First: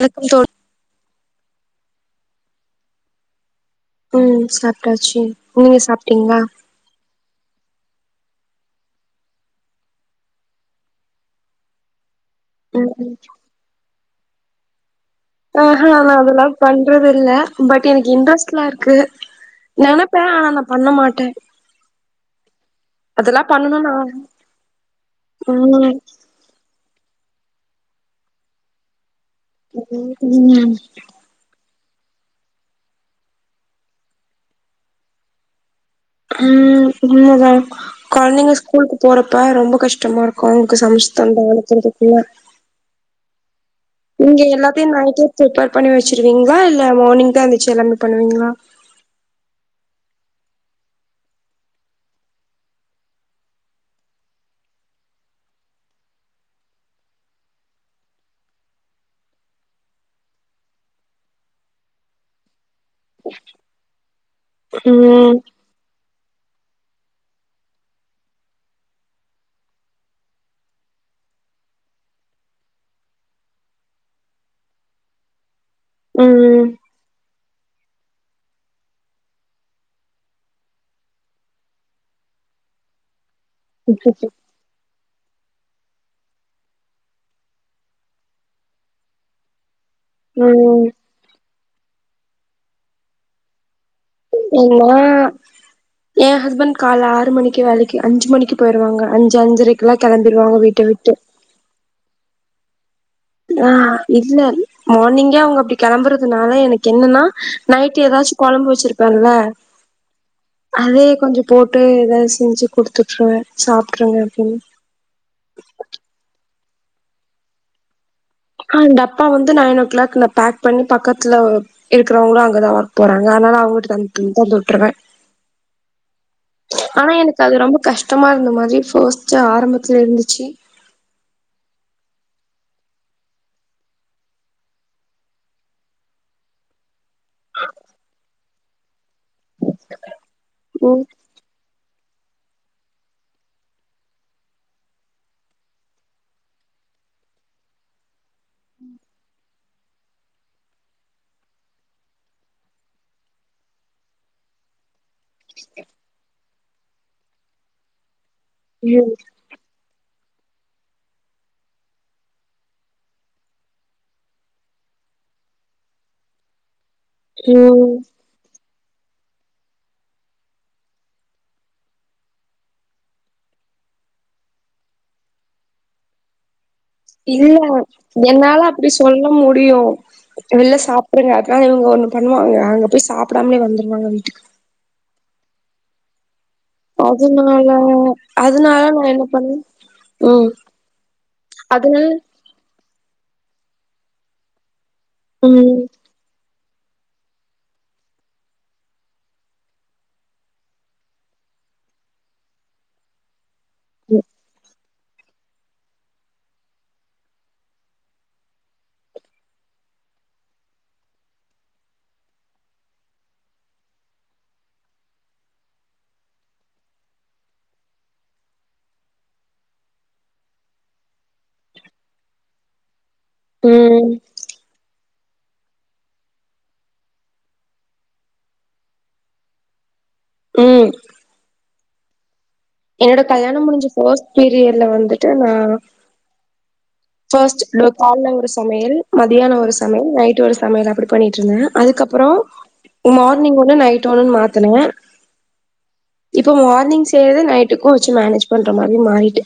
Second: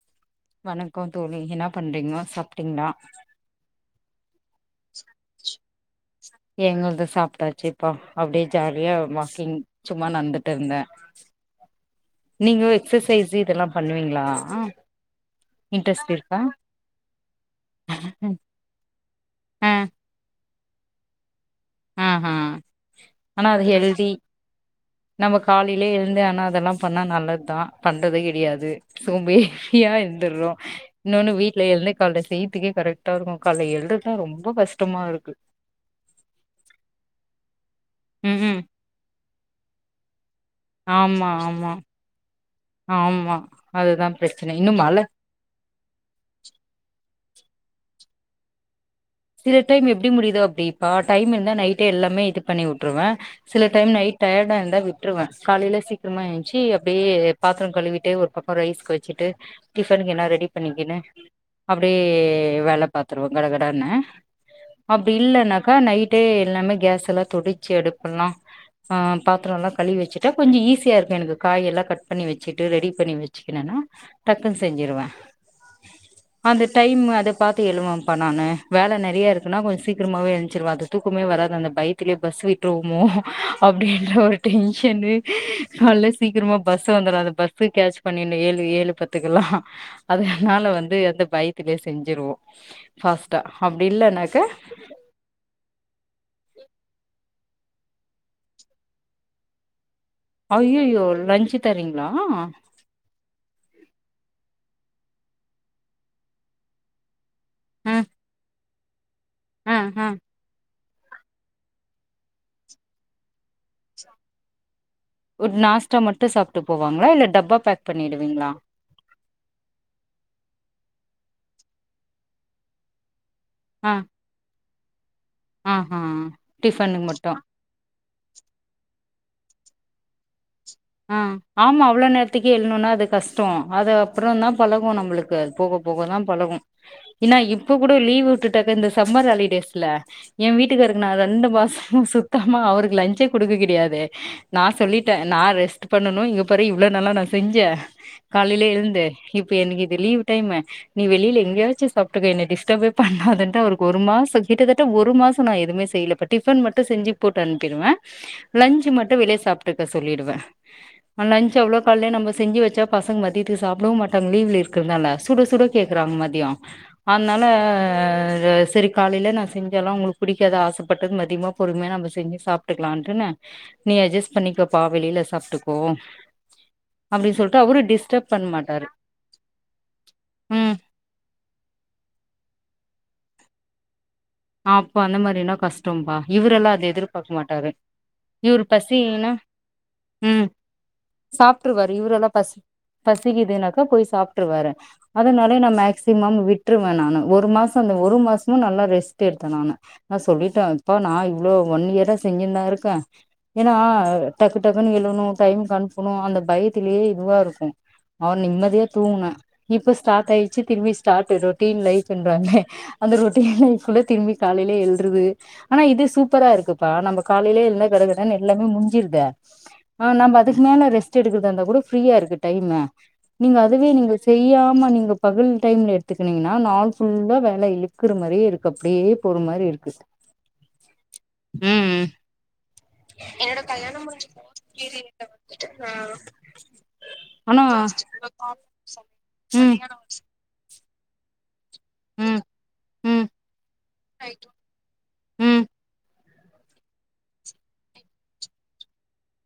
வணக்கோ தோழி வணக்கோ தோழி என்ன பண்றீங்கோ சாப்பிட்டிங்ளா ம் சாப்டாச்சு நீங்க சாப்ட்டீங்களா எங்கள்து சாப்டாச்சேப்பா அப்டியே ஜாலியா வாக்கிங் சும்மா நந்துட்டுருந்தே நீங்கோ ம் எக்சர்சைஸ்சு இதெல்லா பண்ணுவீங்களா ஆ ஆஹா நா அதெல்லா பண்றதில்ல பட் எனக்கு இன்ட்ரெஸ்ட்லா இருக்கு ஆ நெனப் ப்ப ஆனா நா பண்ண மாட்டே ம் ஹம் அதெல்லா ஆனா அது பண்ணணும்னு ஆ ஹெல்தி நம்ம காலைலயே ம் எழுந்து ஆனா அதெல்லா பண்ணா நல்லத்தா பண்றதே கிடியாது சூம்பி ஃரியா இருந்துட்றோ ம் இன்னொன்னு வீட்ல எழுந்து கால்ல செய்ர்துக்கே கரெக்ட்டாருக்கு கால எழுறதா ரொம்ப கஷ்டமாருக்கு ம் உண்மதா ம் கொழந்தைங்க ம் ஸ்கூலுக்கு போறப்ப ரொம்ப கஷ்டமாருக் அவங்க்கு சமைச்சு ஆமா தந்தா ஆமா அனுப்றதுகுள்ள ஆமா அதுதா பிரச்சன இன்னு மழ பிர்ப்பர் பண்ணி வச்சிருவீங்களா இல்ல மார்னிங் தா எந்துச்சு எல்லாமே பண்ணுவீங்களா சில டைம் எப்டி முடிதோ அப்டிப்பா டைம் இருந்தா நைட்டே எல்லாமே இது பண்ணி வுட்டுருவே சில டைம் நைட் டயடா இருந்தா விட்ருவே காலைல சீக்கரமா எஞ்சி அப்டியே பாத்ரோ கழுவிட்டே ஒரு பக்கோ ரைஸ்க்கு வச்சிட்டு டிஃபனுக்கு என்னா ரெடி பண்ணிக்கினு அப்டியே வேல பாத்ருவோ கடகடனு அப்டி ம் இல்லனாக்கா நைட்டே எல்லாமே கேஸ்சல்லா தொடச்சு எடுப்பலா ஆ பாத்ரோல்லா கழிவி வச்சுட்டா கொஞ்சோ ஈஸியா இருக்கு எனக்கு காயெல்லா கட் பண்ணி வச்சுட்டு ரெடி பண்ணி வச்சுக்கிணேன்னா டக்குனு செஞ்சிருவே அந்த ம் டைம் அத பாத்து எழுவப்பா நானு வேல நெறையா இருக்குன்னா கொஞ்சோ சீக்ரமாவே எழுஞ்ச்சிருவே அது தூக்குமே வராது அந்த பைத்திலேயே பஸ் விட்டுருவோமோ அப்டீன்ற ஒரு டென்ஷன்னு கால்ல சீக்ரமா பஸ் வந்துரு அந்த பஸ்சு கேட்ச் பண்ணிர்னு ஏழு ஏழு பத்து துக்கலா அதனால ம் வந்து அந்த பைத்தலயே செஞ்சிருவோ ஃபாஸ்டா அப்டில்லன்னாக்க நா ஏன் ஹஸ்பண்ட் கால ஆறு மணிக்கே வேலைக்கு அஞ்சு மணிக்கு போயிருவாங்க அஞ்சு அஞ்சரைக்கு கெல்லா கெளம்பிருவாங்க வீட்ட விட்டு தர்ரீங்ளா ஆ இல்ல மார்னிங்கே அவ்ங்க அப்டி கெளம்பறதுனால எனக் கென்னன்னா நைட்டு ஏதாச்சு கொழம்பு வச்சிருப்பேன்ல ம் ம் அதே கொஞ்சோ போட்டு ஏதாது செஞ்சு குடுத்துட்டுருவே சாப்பிட்ருங்க அப்டின்னு உட் நாஸ்டா மட்டு சாப்ட்டு போவாங்களா இல்ல டப்பா பேக் பண்ணிடுவிங்ளா ஆ டப்பா வந்து நைன் ஓ கிளாக் நா பேக் பண்ணி பக்கத்துல இருக்கறவங்களு அங்கதா ஒர்க் போறாங்க அதனால அவங்ட்ட அ தந் தந்து வுட்டுருவே ஆ ஹா டிஃபனுக்கு ஆனா மட்டு எனக்கு அது ரொம்ப கஷ் டமா இருந்த மாதிரி ஃபஸ்ட்டு ஆரம்பத்ல இருந்துச்சி. அ ஆமா அவ்ளோ நேரத்திக்கே எழ்ணுனா அது கஷ்டோ அது அப்புறந்தா பழகு நம்முளுக்கு அது போக போக தா பழகு என்னா இப்போ கூட லீவ்விட்டுட்டாக்கா இந்த சம்மர் ஹாலிடேஸ் ல எ ம் வீட்டுக்காருக்கு நா ரெண்டு மாசமு சுத்த ஆமா அவுருக்கு லஞ்சே குடுக்க கிடையாதே நா சொல்லிட்டே நா ரெஸ் ட்டு பண்ணனு இங்க பாரு இவ்ளோ நாளா நா செஞ்சே காலைலியே எழுந்து இப்ப எனக்கு இது லீவ் டைமு நீ வெளில எங்யாச்சு சாப்ட்டுக்க என்னய டிஸ்டபே பண்ணாதன்ட்டு அவுருக்கு ஒரு மாச கிட்டத்தட்ட ஒரு மாசோ நா எதுமே செய்ல இப்ப டிஃபன் மட்டு செஞ்சி போட்டு அனுப்பிர்வே. லன்ஞ்சு ம் மட்டு வெளிய சாப்ட்டுக்க சொல்லிடுவே. அ லன்ச் அவ்ளோ கால்லியே நம்ம செஞ்சு வெச்சா பசங் மதியதுக்கு சாப்டவு மாட்டாங் லீவ்ல இருக்கற்னால சுட சுட கேக்குறாங் மதியோ அதுனால ம் ர செரி காலையில நா செஞ்சால்லா அவுங்களுக்கு பிடிக்காது ஆசப்பட்டது மதியமா பொறுமையா நம்ப செஞ்சு சாப்ட்டுக்கலான்ட்டுன்னு நீ அட்ஜஸ் பண்ணிக்கப்பா வெளில சாப்ட்டுக்கோ அப்டின்னு இல்ல சொல்லிட்டு அவரு டிஸ்டர்ப் பண்ண என்னால மாட்டாரு அப்டி சொல்ல முடியு ம் வெள்ல சாப் புடுங்க அட்த்த நாலு இவுங்க ஒன்னு பண்ணுவாங்க அங்க போய் சாப்டாமலே வந்துருவாங்க வீட்டுக் அப்ப அந்த மாரின்னா கஷ்டம்பா இவுரெல்லா அ து எதிர்பாக்க அதுனால மாட்டாரு இவுரு அதுனால பசி நா என்ன இல்லினா பண்ணே ம் சாப்ட்டுருவாரு அதுனால இவுரெல்லா பசி பசிக்குதுன்னாக்கா போய் சாப்ட்டுருவாரு அதுனாலயே நா ம் மேக்சிமம் வி ட்ருவே நானு ஒரு மாசோ அந்த ஒரு மாசமு நல்லா ரெஸ் ட்டு எடுத்தே நானு நா சொல்லிட்டே ப்பா நா இவ்ளோ ஒன் இயரா செஞ்சின்தா இருக்கே. ஏனா டக்கு டக்குன்னு எழுணு டைம்க்கு அனுப்புனு அந்த பயத்திலியே இதுவாருக்கு. அவ நிம்மதியா தூங்குனே இப்ப ஸ்டாட் ஆயிச்சி திரும்பி ஸ்டாட்டு ரொட்டீன் லைஃப்ன்றாங்க. அந்த ரொட்டீன் லைஃப்ல திரும்பி காலையிலே எழ்றது. ஆனா இது சூப்பரா இருக்குப்பா நம்ப காலையிலே எழுந்தா கடகடனு எல்லாமே முட்ஞ்சிர்து. ஆ நாம்ப அதுக்கு மேல ரெஸ்ட் எடுக்கறதா இருந்தா கூட ஃப்ரீயா இருக்கு டைமு. நீங்க அதுவே ம் நீங்க செய்யாம நீங்கப் பகல் டைம்ல எடுத்துக்கனீங்னா நாள் ஃபுல்லா வேல இழுக்குற மாரியே இருக்கு. அப்டியே போற மாரி இருக்கு. ம். ம் ம். என்னோட கல்யாண முடிஞ்சி ஃபஸ்ட் பீரியட்ல வந்துட்டு நா ஃபஸ்ட் ஆனா லோ கால்ல ஒரு சமையல் மதியானோ ஒரு ம் சமையல் நைட்டு ஒரு சமையல் அப்டி பண்ணிட்ருந்தே. அதுக்கப்பறோ ம் ம் மார்னிங் ஒன்னு நைட் ஒன்னுன் மாத்துனே. ம் இப்போ மார்னிங் செய்யறதே நைட்டுக்கு வெச்சி மேனேஜ் பண்ற மாரி மாறிட்டு.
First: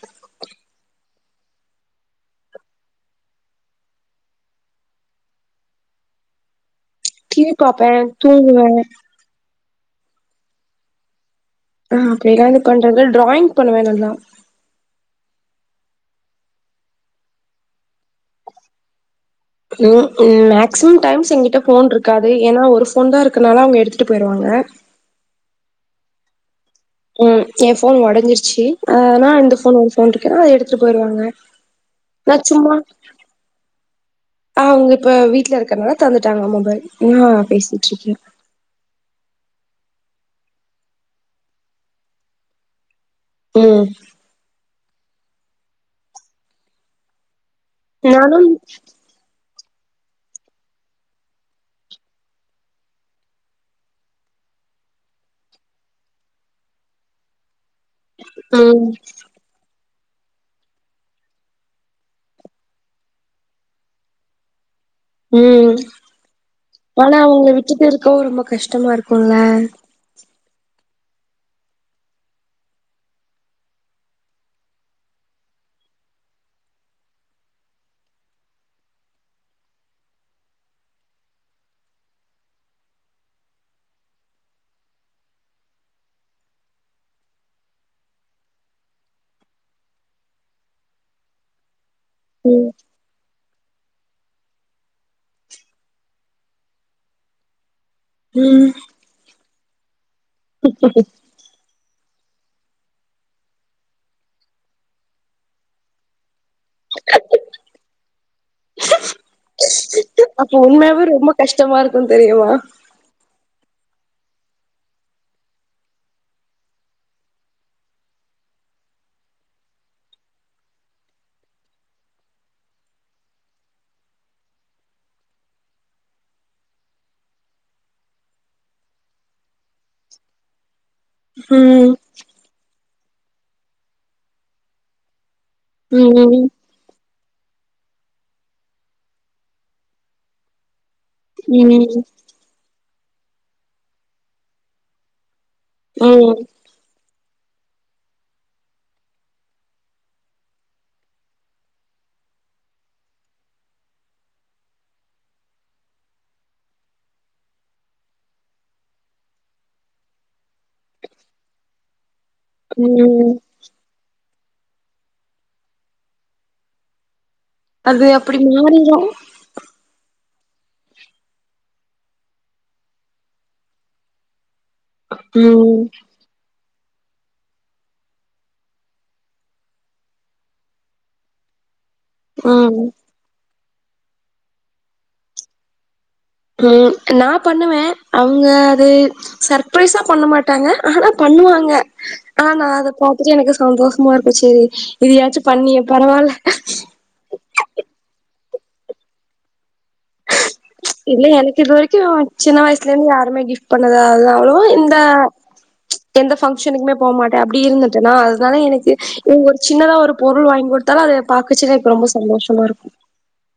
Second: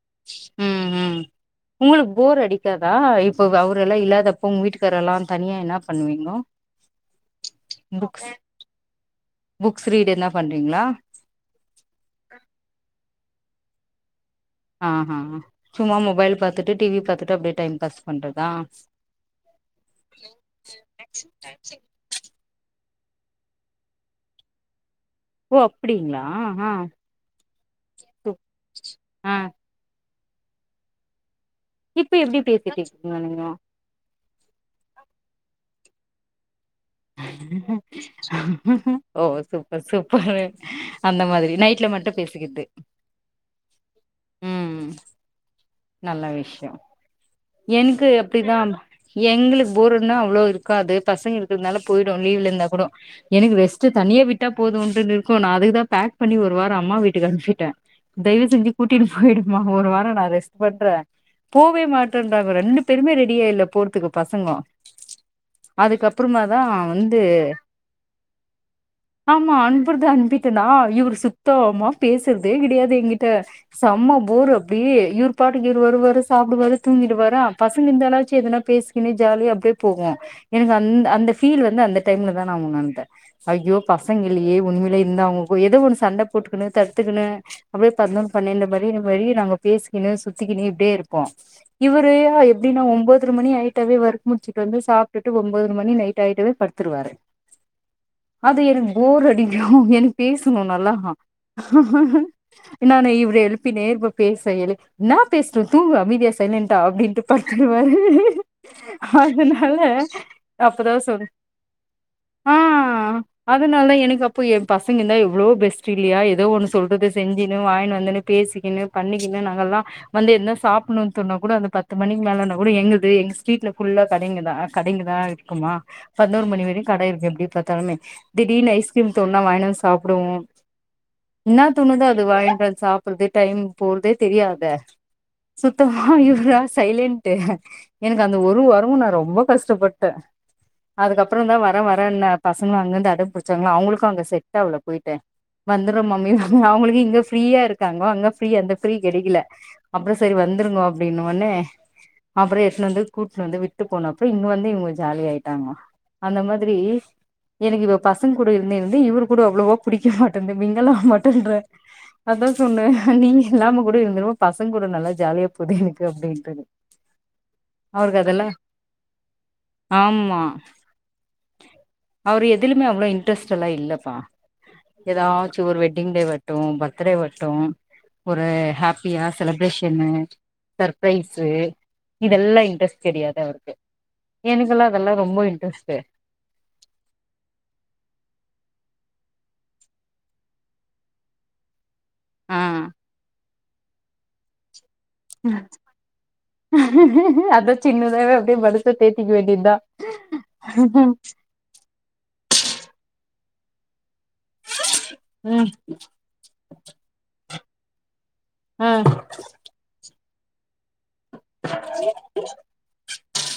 உங்குளுக் போர் அடிக்காதா இப்பவ் அவுரெல்லா இல்லாதப்போ உங் வீட்டுக்காரெல்லா தனியா என்னா பண்ணுவீங்கோ? டி வி பாப்பே, புக்ஸ் தூங்குவே. புக்ஸ் ரீடு எதுனா பண்றிங்ளா? அ அப்டில்லா எது பண்றது டிராயிங் பண்ணுவே நல்லா. ஆஹா சும்மா மொபைல் பாத்துட்டு டி வி பாத்துட்டு அப்டே டைம் பாஸ் பண்றதா. ம் ம் மேக்சிமம் டைம்ஸ் எங்கிட்ட ஃபோன்ருக் காது ஏனா ஒரு ஃபோன்தா இருக்கனால அவுங்க எடுத்துட்டு போயிருவாங்க. ஓ அப்டிங்ளா ஆ ம் என் ஃபோன் ஒடஞ்சிருச்சு ஆனா ஆ இந்த ஃபோன் ஒரு ஃபோன் இருக்கன்ட்டனால அத எடுத்துட்டு போயிருவாங்க இப்ப நா எப்டி பேசிட்டு சும்மா இருக்கீங்க நீங்க ஆ அவுங்க இப்ப வீட்ல இருக்கறனால தந்துட்டாங்க மொபைல் நா பேசிட்டு இருக்க ஆஹ் ஓ சூப்பர் சூப்பரு அந்த மாதிரி நைட்ல மட்டு பேசிக்கறது ம் நல்ல விஷ்யோ என்கு நானும் அப்டிதா எங்களுக்கு போர்னா அவ்ளோ இருக்காது பசங்க இருக்கறதுனால போயிடு லீவ்ல இந்தா கூடோ எனக்கு ரெஸ்ட்டு தனியா விட்டா போதுன்டு இருக்கு நா அதுக்குதா பேக் பண்ணி ஒரு வாரோ அம்மா வீட்டுக்கு அனுப்ச்சு விட்ட தய்வு செஞ்சு ம் கூட்டிட்டு போயிடுமா ஒரு வாரோ நா ரெஸ் பண்ற போவே மாட்டேன்றாங்க ரெண்டு பேருமே ரெடியா இல்ல போறதுக்கு பசங்கோ ம் அதுக்கப்புறமா தா வந்து ஆனா அவுங்க விட்டுட்டு இருக்கவு ரொம்ப கஷ்டமா இருக்குல்ல ப்புறது அனுப்பிட்டனா இவரு சுத்தமா பேசுறதே கெடையாது என்கிட்ட செம்ம போரு அப்டியே இவ்ரு பாட்டுக்கு இவரு வருவாரு சாப்டுவாரு தூங்கிடுவாறா பசங்க இருந்தாலாச்சு எதனா பேசுகின்னு ஜாலியா அப்டியே போகு எனக்கு அந்த அந்த ஃபீல் வந்து அந்த டைம்லதா நா உணர்ந்த அய்யோ பசங்க இல்லயே உண்மைலயே இந்தா அவுங்க ஏதோ ஒன்னு சண்ட போட்டுகணு தடுத்துகணு அப்டியே பதினொன் பன்னெண்டு மாரி நாங்க பேசிக்கிணு சுத்திக்கினு இப்டியே இருப்போ இவருயா ம் எப்டினா ஒன்பதர மணி ஆயிட்டாவே ஒர்க் முடிச்சிட்டு வந்து சாப்டுட்டு ஒன்பதர மணி நைட் ஆயிட்டாவே படு த்துருவாரு அது ம் எனக்கு போர் அடிக்கு எனக்கு பேசணு நல்லா நானு இவரு எழுப்பினே இருப்ப பேச என்னா பேசற தூங்கு அமைதியா சைலன்டா அப்டின்ட்டு படுத்துருவாரு அதனால அப்ப அப்பதா உண்மயாவே சொல் ரொம்ப கஷ்டமா இருக்கு தெரியுமா அதனாலதா எனக்கு அப்போ என் பசங்க இந்தா எவ்ளோ பெஸ்ட் இல்லயா ஏதோ ஒன்னு சொல்றது செஞ்சுன்னு வாங்கினு வந்துனு பேசிக்கின்னு பண்ணிக்குனு நாங்கல்லா வந்து என்ன சாப்புணுனு தோன்னா கூட அந்த பத்து மணிக்கு மேலனா கூட எங்ள்து எங்க ஸ்ட்ரீட்ல ஃபுல்லா கடைங்கதா கடைங்கதா இருக்குமா பதினோரு மணி வரையு கடை இருக்கு எப்டி பாத்தாலுமே திடீனு ஐஸ்கிரீம் தோன்னா வாங்கினு வந்து சாப்டுவோ என்னா ம் தோணுதோ அது வாங்கிட்டு வந்து சாப்டுறது டைம் போறதே தெரியாதே சுத்தமா ம் இவரா சைலன்ட்டு எனக்கு அந்த ஒரு வாரமா நா ரொம்ப கஷ்டப்பட்ட அதுக்கப்பறந்தா வர ம் வரன்ன பசங்களு அங்கிருந்து அட புடிச்சாங்ளா அவுங்களுக்கு அங்க செட் ஆகல போயி்ட்டு வந்துரு மம்மி ம் அவுங்களுக்கு இங்க ஃப்ரீயா இருக்காங்கோ அங்க ஃப்ரீயா அந்த ஃப்ரீ கெடைக்கல அப்றோ சரி வந்துருங்கோ அப்டின்ன ஒன்னே அப்றோ எட்னு வந்து கூட்டு வந்து விட்டு போனப்போ இங்க வந்து இவுங்க ஜாலி ஆயிட்டாங்க அந்த மாதிரி எனக்கு இப்ப பசங்க கூட இருந்து இருந்து இவரு கூட அவ்ளவா பிடிக்க மாட்டன்து மிங்கல் ஆக மாட்டேன்ற அதா சொன்ன ம் நீங்க இல்லாம கூட இருந்துருவ பசங்க கூட நல்லா ஜாலியா போது எனக்கு அப்டின்ட்டுனு அது அவருக்கு அப்டி அதெல்லா மாறிரு ஆமா அவரு எதிலுமே அவ்ளோ இன்ட்ரெஸ்டெல்லா இல்லப்பா எதாச்சு ஒரு ம் வெட்டிங் டே வரட்டு பர்த்டே வரட்டு ஒரு ஹெ ப்பியா செலப்ரேஷ்ன்னு சர்ப்ரைஸு இதெல்லா ம் ம் இன்ட்ரெஸ்ட் கெடையாது அவருக்கு எனக்கெல்லா அதெல்லா ரொம்ப இன்ட்ரெஸ்ட்டு உம் நா பண்ணுவே அவுங்க அது சர்ப்ரைஸா பண்ண மாட்டாங்க ஆனா பண்ணுவாங்க ஆ ஆமா அத பாத்துட்டு எனக்கு சந்தோஷமா இருக்கும் சேரி இதயாச்சும் பண்ணியே பரவால்ல அதா சின்னதாவே அப்டியே மனச தேத்திக்க வேண்டியதா இல்ல எனக்கு இது வரைக்கும் சின்ன வயசுல இருந்து யாருமே கிஃப்ட் பண்ணதா அதுதா அதுவு இந்த ம் எந்த ஃபங்க்ஷனுக்குமே போ மாட்டே அப்டி இருந்துட்டேன்னா அதனால ஆ எனக்கு ஒரு சின்னதா ஒரு பொருள் வாங்கி குடுத்தாலு அத பாக்கச்சுல எனக்கு ரொம்ப சந்தோஷமா இருக்கும்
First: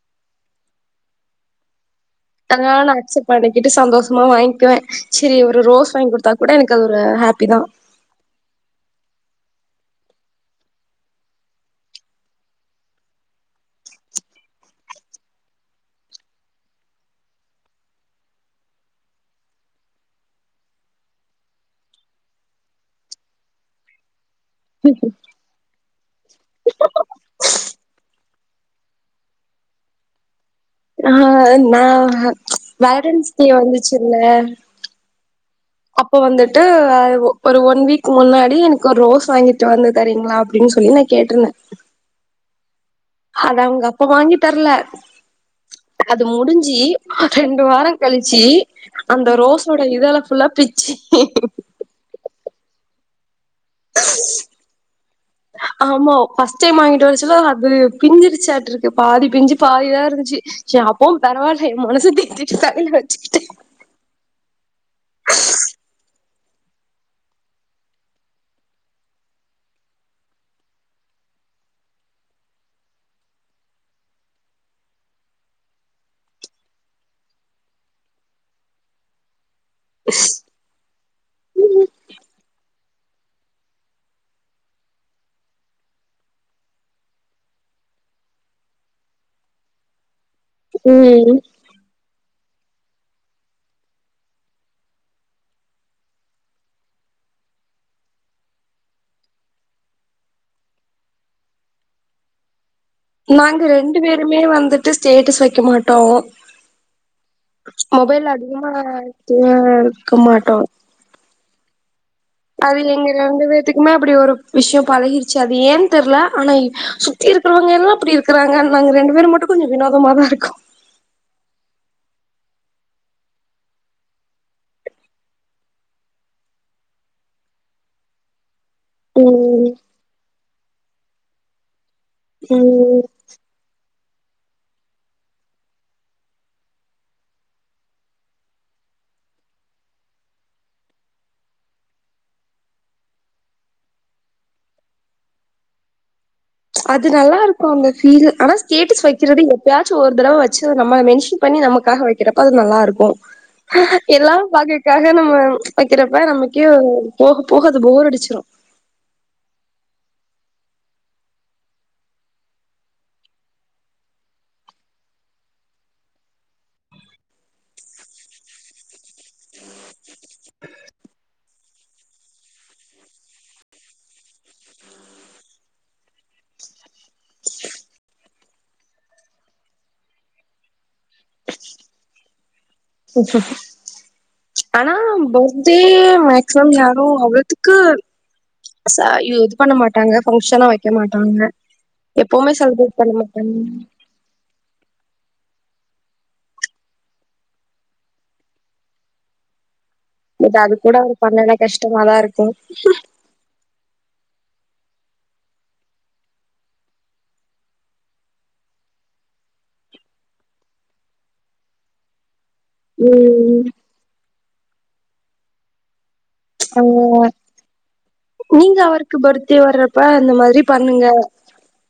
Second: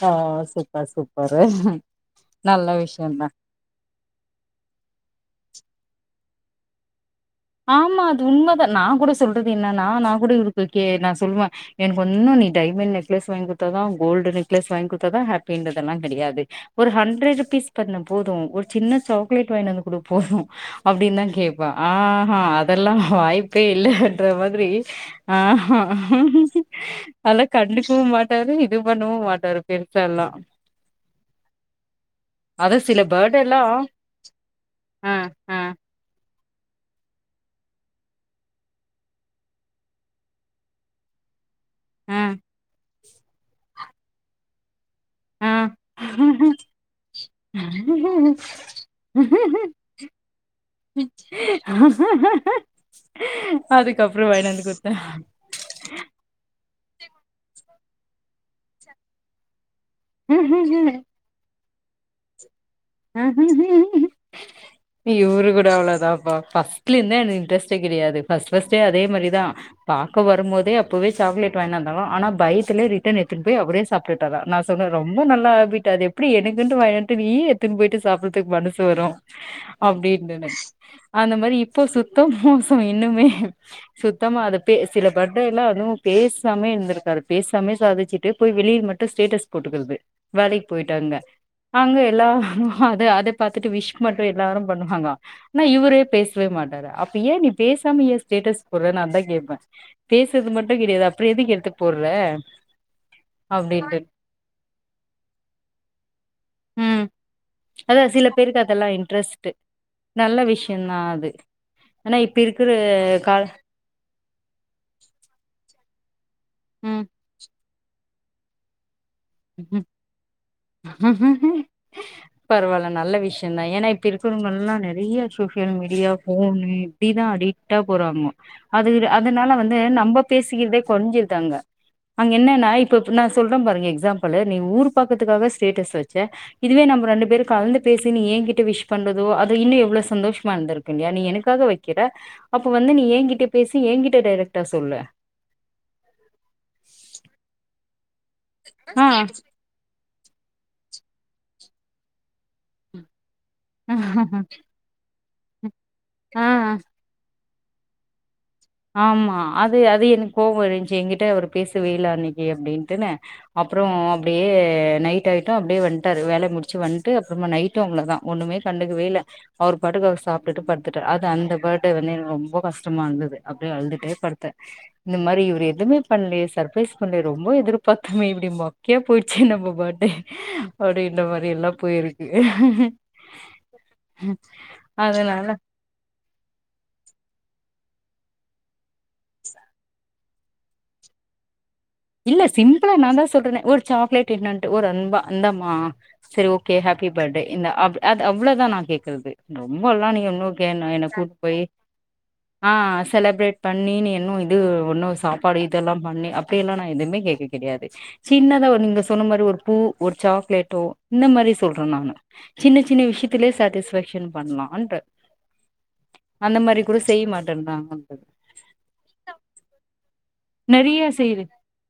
ஆ சூப்பர் சூப்பரு நல்ல எதுனாலு விஷயந்தா நாஅக்சப்ட் பண்ணி கிட்டு சந்தோஷமா வாங்கிக்குவே சேரி ஒரு ரோஸ் வாங்கி குடுத்தா கூட எனக்கு அது ஒரு ஹாப்பி தா ஆமா அது உண்மதா நா கூட சொல்றது என்னனா நா கூட இருக்கு கே நா சொல்லுவே எனக்கு ஒன்னு நீ டைமண்ட் நெக்லஸ் வாங்கி குடுத்தாதா கோல்டு நெக்லஸ் வாங்கி குடுத்தாதா ஹாப்பின்றதெல்லா கெடையாது ஒரு ஹண்ட்ரட் ருபீஸ் பண்ணு போதும் ஒரு சின்ன சாக்லேட் வாங்கினு வந்து குடு போதும் அப்டின்னு தா கேப்பே ஆ ஆ அதெல்லா வாய்ப்பே இல்லன்ற மாதிரி ஆ அதெல்லா கண்டுக்கவு மாட்டாரு இது பண்ணவு மாட்டாரு பெருசா எல்லா நா நா அத சில வேலன்டன்ஸ் டே பேர்டெல்லாம் வந்துச்சுல ஆ ஆ அப்போ வந்துட்டு ஒரு ஒன் வீக் முன்னாடி எனக்கு ஒரு ரோஸ் வாங்கிட்டு வந்து தரீங்களா அப்டின்னு சொல்லி நா கேட்ருந்தே ஆ ஆனா அவுங்க அப்ப வாங்கி தர்ல ஆ அது முடிஞ்சி ரெண்டு வாரம் கழிச்சு அந்த ரோஸோட இதழ ஃபுல்லா பிச்சு அதுக்கப்புறோ வாங்கிட்டு வந்து குடுத்தாரா ஆமா ஃபர்ஸ்ட் டைம் வாங்கிட்டு வரச்சுல அது பிஞ்சிருச்சாட்டு இருக்கு பாதி பிஞ்சி பாதிதா இரு இருந்துச்சு சே அப்பவு பரவால்ல ஏ மனச தேத்திட்டு தலைல வச்சுக்கிட்டே இவரு கூட அவ்வளோதான்பா ஃபஸ்ர்ட்ல இருந்தே எனக்கு இன்ட்ரஸ்டே கெடையாது ஃபஸ்ர்ட் ஃபஸ்ர்ட் அதே மாரிதா பாக்க வரும் போதே அப்பவே சாக்லேட் வாங்கிட்டு வந்தாங்க ஆனா பயத்துலே ரிட்டன் எடுத்துட்டு போய் அவரே சாப்டுட்டாரா நா சொன்ன ரொம்ப நல்ல ஹேபிட் அது எப்படி எனக்குன்ட்டு வாங்கி வந்துட்டு நீயே எடுத்துன்னு போயிட்டு சாப்புடறதுக்கு மனசு வரும் அப்டின்டுனு அந்த மாரி இப்போ சுத்த மோசம் இன்னுமே சுத்தமா அத பே சில பேர்ட எல்லா அதுவு பேசாமே இருந்திருக்காரு பேசாமே சாதிச்சு ட்டு போய் வெளியில மட்டு ஸ்டேட்டஸ் போட்டுக்குறது வேலைக்கு போய்ட்டாங்க ம் அங்க எல்லா அத அத பாத்துட்டு விஷ் மட்டு எல்லாரு பண்ணுவாங்களா ஆனா இவுரு பேசவே மாட்டாரு அப்ப ஏ நீ பேசாம ஏ ஸ்டேட்டஸ் போட்ற நா அதா கேப்ப பேசுறது மட்டு கெடையாது அப்பறோ எதுக்கு எடுத்து போட்ற நாங்க ரெண்டு பேருமே வந்துட்டு ஸ்டேட்டஸ் வைக்க மாட்டோ ம் அதா சில மொபைல் பேருக்கு அதிகமா அதெல்லா தூங்க வைக்க மாட்டோ நா அது ஆனா இப்ப இருக்குற கால இதுக்குமே அப்படி ஒரு விஷ்யோ பழகிருச்சு அது ஏன் தெரில ஆனா இ ம் சுத்தி இருக்கிறவுங்க எல்லா அப்டி இருக்கிறாங்க நாங்க ரெண்டு பேர் மட்டு கொஞ்சோ ம் வினோதமா தா இருக்கோ பரவால்ல நல்ல விஷ்யந்தா ஏன்னா இப்ப இருக்றவ்கெல்லா நெறைய சோசியல் மீடியா ஃபோனு அப்டிதா அடிக்டா போறாங்க அது அதனால ம் வந்து நம்ப பேசிக்கிறதே கொறஞ்சிருது அங்க அங்க என்னன்னா இப்ப ம் நா சொல்ற பாருங்க எக்ஸாம்பிள்ளு நீ ஊர் பாக்கதுக்காக ஸ்டேட்டஸ் வச்ச இதுவே நம்ம ரெண்டு பேரு கலந்து பேசி நீ ஏங்கிட்ட விஷ் பண்றதோ அது இன்னு எவ்ளோ சந்தோஷமா இருந்துருக் கு இல்லயா நீ எனக்காக வைக்கிற அப்போ வந்து நீ ஏங்கிட்ட பேசி எங்கிட்ட டேரக்டா சொல்லு அது நல்லா இருக்கு அந்த ஃபீல் ஆனா ஸ்டேட்டஸ் ஆ வைக்கிறது எப் பயாச்சு ஒரு தடவ வச்சு நம்மள மென்ஷன் பண்ணி நமக்காக வைக்கிறப்ப அது நல்லா இருக்கு எல்லாரு பாக்ககாக நம்ம வெக்கிறப்ப ஆ நமக்கே ஆ போக போக அது போர் அடிச்சிரு ஆமா அது அது எனக்கு கோவோ இருன்ச்சு என்கிட்ட அவர் பேசவேல அன்னைக்கு அப்டின்ட்டுன்னு அப்றோ அப்டியே நைட் ஆயிட்டு அப்டியே வந்ட்டாரு வேல முடிச்சு வந்ட்டு அப்பறமா நைட் டு அவ்ளதா ஒண்ணுமே கண்டுகவேல அவுர் பாடுக்க அவுர் சாப்ட்டுட்டு படுத்துட்டா அது அந்த பர்த்டே வந்து எனக்கு ரொம்போ கஷ்டமா இந்துது அப்டியே அழுந்துட்டே படுத்த இந்த மாரி இவுரு எதுமே பண்லயே சர்ப்ரைஸ் பண்லயே ரொம்போ எதிர்பாத்தமே இப்டிமொக் க்கையா போயிடுச்சே நம்ம பர்டே அப்டின்ற மாரி எல்லா போயிருக்கு ஆனா அதனால பர்த்டே டே மேக்சிமம் யாரு அவ்ளதுக்கு சா இ இது பண்ண மாட்டாங்க ஃபங்க்ஷனா வைக்க மாட்டாங்க இல்ல எப்பவுமே சிம்பிளா செலிப்ரேட் பண்ண நான்தா சொல்றனே மாட்டாங்க ஒரு சாக்லேட் என்னட்டு ஒரு அன்பா இந்தாமா சரி ஓகே ஹபி பர்டே இந்த அது அவ்ளோதா நா கேக்குறது ரொம்பலா நீ கே உன்னோ பட் அது கேன் கூட வேனூ அவர் கூட் பண்ணல போய் கஷ்டமா தான் இருக்கும் ஆ செலப்ரேட் பண்ணி நீ இன்னு இது ஒன்னு சாப்பாடு இதெல்லா பண்ணி அப்டியெல்லா நா எதுமே கேக்க கெடயாது சின்னதா ஒன்னு நீங்க சொன்ன மாரி ஒரு பூ ஒரு சாக்லேட்டோ இந்த மாரி சொல்ற நானு சின்ன சின்ன விஷ்யத்திலே உம் சாட்டிஸ்ஃபேக்ஷன் பண்லான்ற அந்த மாரி கூட செய்ய ஆஹ் மாட்டேன்றாங்க நீங்க அவருக்கு பர்த்டே வர்றப்ப அந்த மா நெறைய செய்ற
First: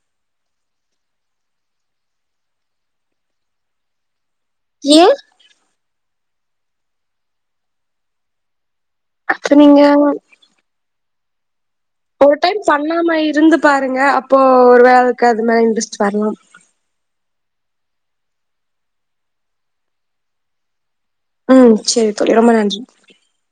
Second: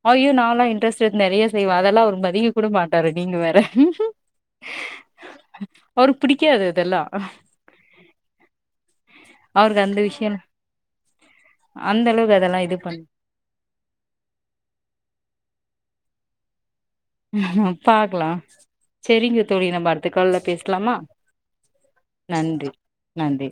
ஐயோ நான்லா இன்ட்ரஸ்ட் எது நெறைய செய்வ அதெல்லா அவுரு மதிக்க கூட மாட்டாரு நீங்க வேற ஏ அவுருக் புடிக்காது இதெல்லா அப்ப அவருக்கு நீங்க அந்த விஷ்யன் ஒரு டைம் பண் பண்ணாம இருந்து பாருங்க அப்போ ஒரு வேலக்கு அது மேல இன்ட்ரெஸ்ட் வரலாம் பாக்லா செரிங்க தோழி நம்ம அடுத்த கால்ல பேஸ்லாமா ம் சேரி தோழி ரொம்ப நன்றி நன்றி